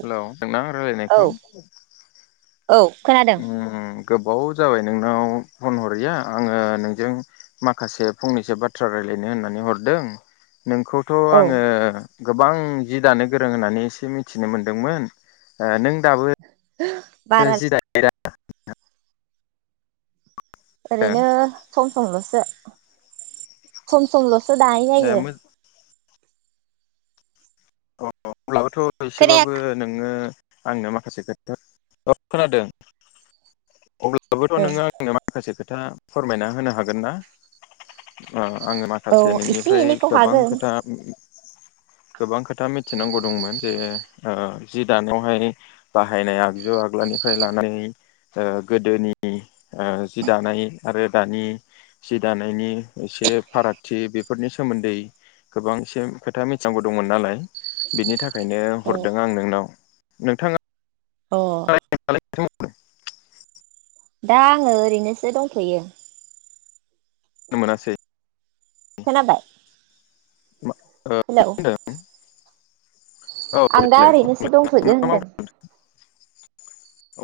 हेल नोंना औ राय्लायनायखौ औ खोनादों गोबाव जाबाय नोंनाव फन हरैया आङो नोंजों माखासे फंनैसो बाथ्रा राय्लायनो होननानै हरदों नोंखौथ औ आङो गोबां जि दानो गोरों होननानै एसे मिथिनो मोनदोंमोन ओ नों दाबो दायो बारा जि दायो दा? [inaudible] ओरैनो सम सम लस सो सम सम लस स दाय जायो ओ अब्लाबोथ खोनाया एसेबाबो नोङो आंनो माखासे खोथा ओ खोनादों अब्लाबोथ' औ नोङो आंनो माखासे खोथा खोथा फोरमायना होनो हागोन ना ओ आङो औ माखासे एसे नोंनिफ्राय एनैखौ गोबां हागोन खोथा गोबां खाोथ मि मिथिनांगौ दंमोन जे ओ जि दानावहाय बाहायनाय आगजु आगलानिफ्राय लानाय ओ गोदोनि ओ जि दानाय आरो दानि जि दानायनि एसे फारागथि बेफोरनि सोमोन्दै गोबां एसे खोथा मिथिनांगौ दंमोन नालाय बेनि थाख ओंखायनो औ हरदों आं नोंनाव। नोंथाङा अह। [unintelligible] दा आङो ओरैनोसो दंथ'यो। खोनो मोनासै। खोनाबाय। मा हेलौ। होनदों औ आं दा देलाय ओरैनोसो बुंलाय दंथ'यो होनदों।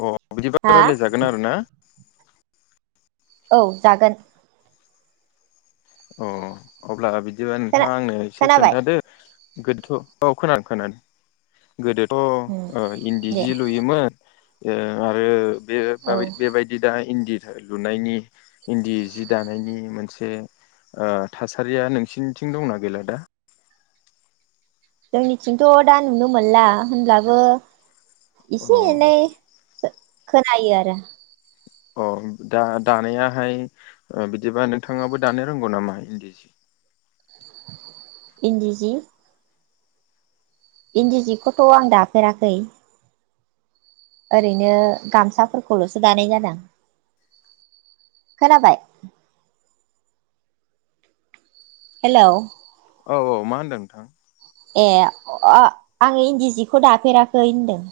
अह। दिबा हा रायलायजागोन आरोना। औ जागोन। अ अब्लाना बिद बिदिबा खोना नोंथाङा आंनो एसे खोनाबाय खोन्थादो। गोदोथ' औ खोना-खोनादों। गोदोथ' उम ओ इन्दि दे जि लुयोमोन। ओ आरो। बे औ बेबायदि दा इन्दि। लुनायनि इन्दि जि दानायनि मोनसे ओ थासारिया नोंसिनिथिं दंना गैला दा। जोंनिथिंथ दा नुनो मोनला होनब्लाबो अ इसे एनै। खो खोनायो आरो। अ दा दानायाहाय ओ बिदिबा नोंथाङाबो दानो रोंगौ नामा इन्दि सि इन्दिजि इन्दि जिखौथ' आं दाफेराखै। ओरैनो गामसाफोरखौलसो दानाय जादां खोनाबाय। हेलौ। औ औ मा होनदों नोंथां? ए अ आङो इन्दि जिखौ दाफेराखै होनदों।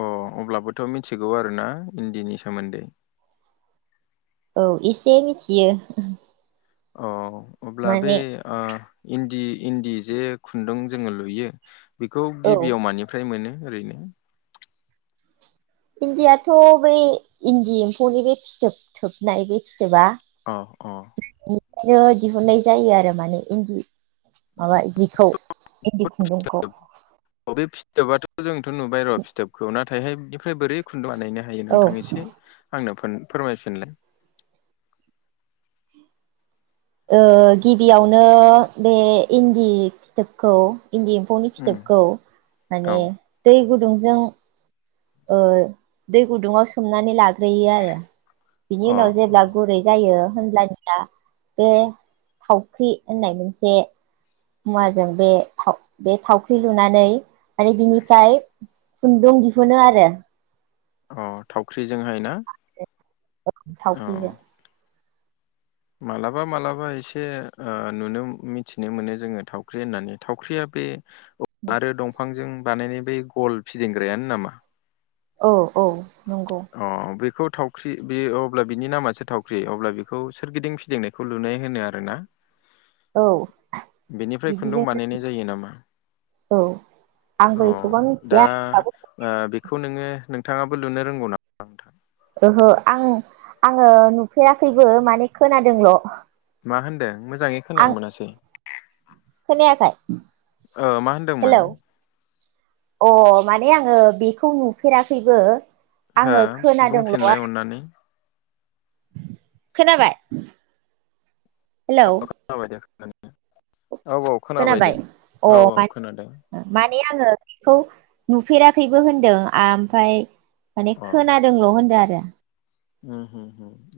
अ अब्लाबोथ' मिथिगौ आरोना इन्दिनि सोमोन्दै। औ इसे मिथियो। अ अब्ला बे माने ओ इन्दि इन्दि जे खुन्दुं जोङो लुयो बेखौ औ गिबियाव मानिफ्राय मोनो? ओरैनो इन्दियाथ' बै इन्दि एम्फौनि बे फिथोब थोबनाय बे अ-अ बिनिफ्रायनो दिहुननाय जायो आरो माने इन्दि माबा जिखौ इन्दि खुन्दुंखौ बे फिथोबाथ' जोंथ' नुबाय र' फिथोबखौ नाथायहाय बेनिफ्राय बोरै खुन्दुं बानायनो हायो औ नोंथां? एसे आंनो फोर फोरमाय फिनलाय ओ गिबियावनो बे इन्दि फिथोबखौ इन्दि एम्फौनि उम फिथोबखौ औ माने दै गुदुं गुदुंजों ओ दै गुदुङाव सोमनानै लाग्रोयो आरो बिनि अ उनाव अ जेब्ला गुरै जायो होनब्लानिया बे थावख्रि होननाय मोनसे मुवाजों बे थाव बे थावख्रि लुनानै माने बिनिफ्राय खुन्दुं दिहुनो आरो अ थावख्रि जोंहाय ना? अ थावख्रिजों मालाबा मालाबा एसे ओ नुनो मो मिथिनो मोनो जोङो थावख्रि होननानै थावख्रिया बे आरो दंफांजों बानायनाय बे गल फिदिंग्रायानो नामा? औ-औ अ बेखौ थावख्रि बे अब्ला बिनि नामासो थावख्रि, अब्ला बेखौ सोरगिदिं फिदिंनायखौ लुनाय होनो आरोना? औ बेनिफ्राय खुन्दुं बिदिजोंनो बानायनाय जायो नामा? औ अ आंबो एथबां दा मिथिया ओ बेखौ नोङो नोंथाङाबो लुनो रोंगौ नामा नोंथां? ओहो आं आङो नुफेराखैबो माने खोनादोंल। मा होनदों? मोजाङै आं खोनानो मोनासै खोनायाखै ओ मा होनदोंमोन हेलौ अ माने आङो बेखौ नुफेराखैबो हो आङो खोनादोंल' बुंफिनलाय आरो अननानै खोनाबाय हेलौ मानि औ औ खोनाबाय दे औ औ खोनादों ने आङो बेखौ नुफेराखैबो होनदों ओमफाय माने अ खोनादोंल' होनदों आरो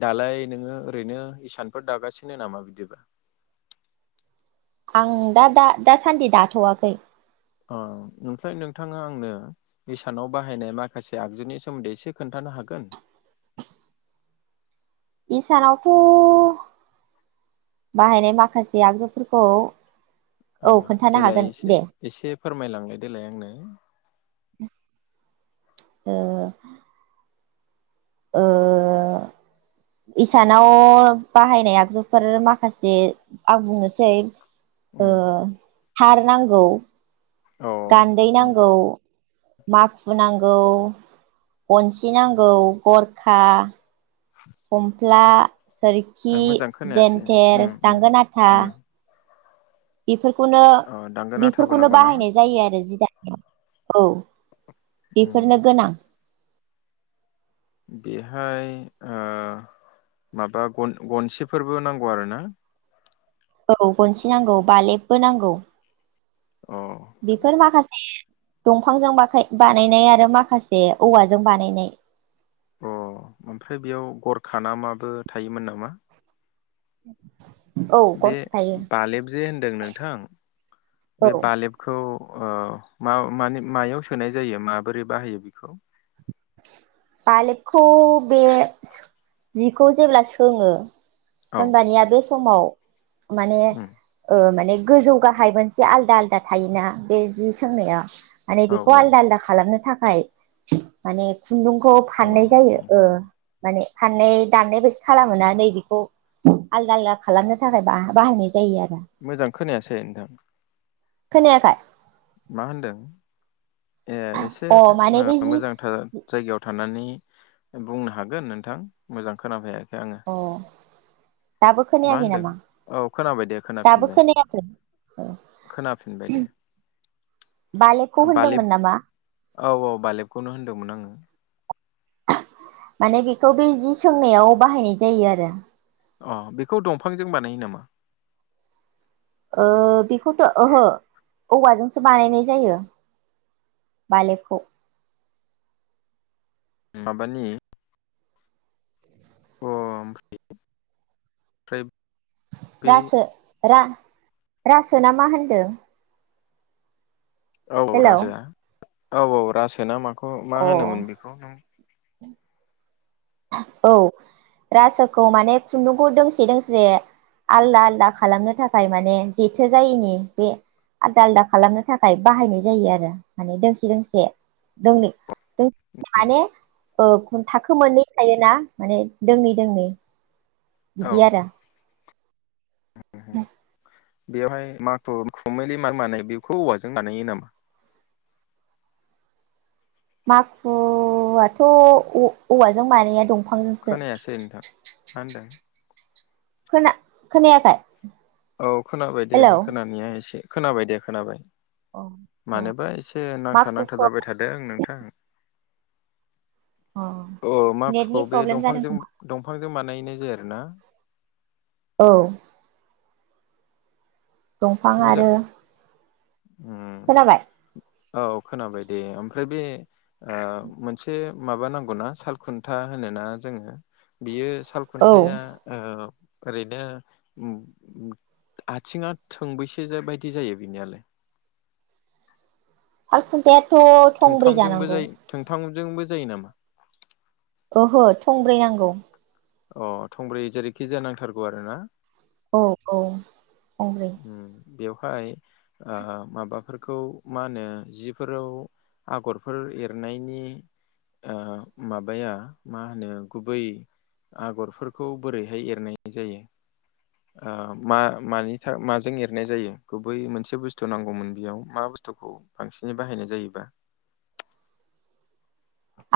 दालाय नोङो ओरैनो इसानफोर दागासिनो नामा बिदिबा आं दा दासान्दि दाथवाखै अ ओमफ्राय नोंथाङा आंनो इसानाव बाहायनाय माखासे आगजुनि सोमोन्दै एसे खोन्थानो हागोन इसानावथ' बाहायनाय माखासे आगजुफोरखौ औ खोन्थानो देलाय हागोन एसे दे एसे फोरमायलांबाय देलाय आंनो ओ ओ इसानाव बाहायनाय आगजुफोर माखासे आं बुंनोसै उम ओ हार नांगौ औ गान्दै उम नांगौ माखु नांगौ गनसि नांगौ गरखा फमफ्ला ओ सोरखि मोजां खोनायासै उम जेन्थेर उम दांगोन आथा उम इफोर खोनो अ दांगोना बेफोरखौनो थाबोनांगौना बाहायनाय जायो आरो जि दा औ औ उम बेफोरनो गोनां बेहाय ओ माबा गन गनसेफोरबो नांगौ आरो ना औ गनसि नांगौ बालेबबो नांगौ अ बेफोर माखासे दंफांजों बानायनाय आरो माखासे औवाजों बानायनाय अ ओमफ्राय बेयाव गरखा ना माबो थायोमोन नामा? [inaudible] बे गरखा थायो बालेब जे होनदों नोंथां बे औ बालेबखौ अ मा माने मायाव सोनाय जायो माबोरै बाहायो बेखौ बालेबखौ बे जिखौ जेब्ला सोङो औ होमबानिया बे समाव [inaudible] माने उम ओ माने गोजौ गाहाय मोनसे आलदा आलदा थायोना बे जि सोंनाया माने औ बेखौ औ आलदा आलदा खालामनो था खाय माने खुन्दुंखौ अ फाननाय जायो उम ओ उम माने फाननै दाननाय बायदि खालामोना नैबेखौ आलदा आलदा खालामनो थाखाय बा-बाहायनाय जायो आर मोजां खोनायासै नोंथां। खोनायाखै? मा होनदों? ए एसे अ माने बे जि मोजांथार जायगायाव थानानै बुंनो हागोन नोंथां मोजां खोनाफैया अ' दाबो मा खोनायाखै होनदों नामा, औ खोनाबाय दे दाबो खोनाफिनबाय खोनायाखै ओ? खोनाफिनबाय दे बालेब औ औ बालेबखौनो होनदोंमोन आङो। माने बेखौ बे जि सोंनायाव बाहायनाय जायो आरो। अ' बेखौ दंफांजों बानायो नामा? ओ बेखौथ' ओहो औवाजोंसो बानायनाय जायो बालेबखौ। माबानि अ- आमफ्राय फ्राय रासो रा-रासो ना मा होनदों? औ हेलौ राजाया। औ औ रासो ना मा खौ मा अ होनोमोन बेखौ नों औ रासोखौ माने खुन्दुंखौ दोंसे दोंसे आलदा आलदा खालामनो थाखाय माने जेथो जायैनि बे आलदा आलदा खालामनो थाखाय बाहायनाय जायो आरो माने दोंसे दोंसे दोंनै [unintelligible] माने ओ खुन्थाखो मोननै थायोना माने दोंनै दोंनै औ बिदि आरो [inaudible] बेवहाय [unintelligible] बेखौ औवाजों बानायो नामा माखुआथ औव-औवाजों बानाया दं खोनायासै नोंथां मा होनदो खोना खोनायाखै औ खोनाबाय दे हेलौ खोनानाया एसे खोनाबाय दे खोनाबाय मानोबा एसे मा नांथा नांथा खुखो जाबाय थादों नों थां अ माखुखौ नेटनि बे प्रब्लेम जादों दंफांजों खोमा दंफांजों बानाय नाय जायो आरोना औ दंफां मोजां आरो उम खोनाबाय औ खोनाबाय दे ओमफ्राय बे ओ मोनसे माबा नांगौनाा सालखुन्था होनोना जोङो बियो साल औ खुन्थाइया ओ ओरैनो उम उम आथिङा थोंबैसे बायदि जायो बिनियालाय साल खुन्थाया थ थंब्रै जानांगौ जोंबो जायो नामा ओहो थंब्रै नांगौ अ थंब्रै जेरैखिजाया नांथारगौ आरो ना औ औ थंब्रै उम बेवहाय आ माबाफोरखौ मा होनो जिफोराव आगरफोर एरनायनि ओ माबाया मा होनो गुबै आगरफोरखौ बोरैहाय एरनाय जायो ओ मा-मानिथा-माजों एरनाय जायो गुबै मोनसे बुस्थु नांगौमोन बियाव मा बुस्थुखौ बांसिनै बाहायनाय जायोबा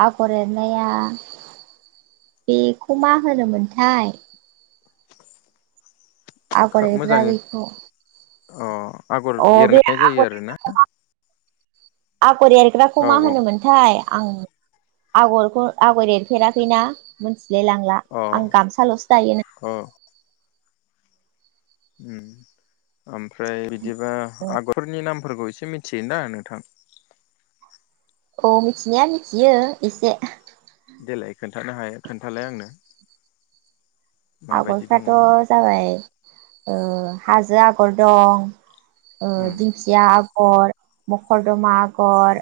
आगर एरनाया बेखौ मा होनोमोनथाय आगर खो एरग्रा मोजाङै बेखौ अ आगर अ बे एरनाय जायो आगर आरोना आगर एरग्राखौ औ मा औ होनोमोनथाय आं आगरखौ आगर एरफेराखैना मोनथि लेलांला अ आं गामसालसो दायोना अ उम ओम फ्राय बिदिबा आगरफोरनि नामफोरखौ एसे एसे मिथियो ना नोंथां अ मिथिनाया मिथियो एसे देलाय खोन्थानो हायो खोन्थालाय आंनो आग माबायदि दङ साथ जाबाय ओ हाजो आगर दं ओ उम दिंखिया आग आगर मखरदमा आगर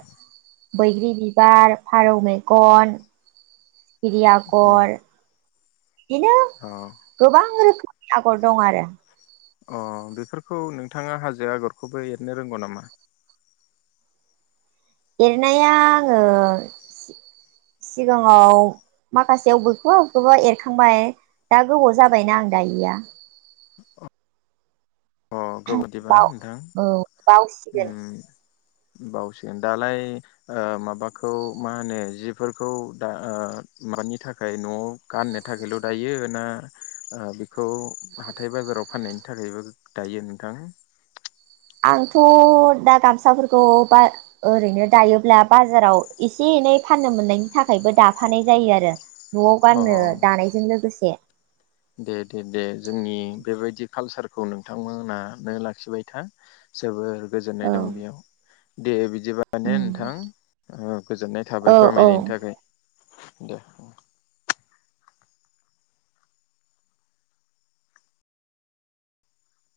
बैग्रि बिबार फारौ मेगन इरि उम आगर बेनो अ गोबां रोखोम आगर दं आरो अ बेफोरखौ नोंथाङा हाजो आगरखौबो एरनो रोंगौ नामा? एरनाया आङो सि-सिगाङाव माखासेयाव अबेखौबा अबेखौबा एरखांबाय दा गोबाव जाबायना आं दायिया। अ गोबावदिबा बाव नोंथां। औ बावसिगोन। उम बावसिगोन दालाय ओ माबाखौ मा होनो जिफोरखौ दा ओ मानि थाखाय नआव गाननो थाखायल दायो ना ओ बेखौ हाथाय बाजाराव फाननायनि थाखायबो दायो नोंथां? आंथ दा गामसाफोरखौ बा ओरैनो दायोब्ला बाजाराव एसे एनै फाननो मोननायनि थाखायबो दाफानाय जायो आरो। नआव अ गाननो दानायजों लोगोसे। दे दे दे जोंनि बेबायदि कालसारखौ नोंथांमोना नो लाखिबाय था जोबोर गोजोननाय दं बेयाव। दे बि दिबा ने नोंथां। औ गोजोननाय औ थाबाय औ फोरमायनायनि थाखाय। दे।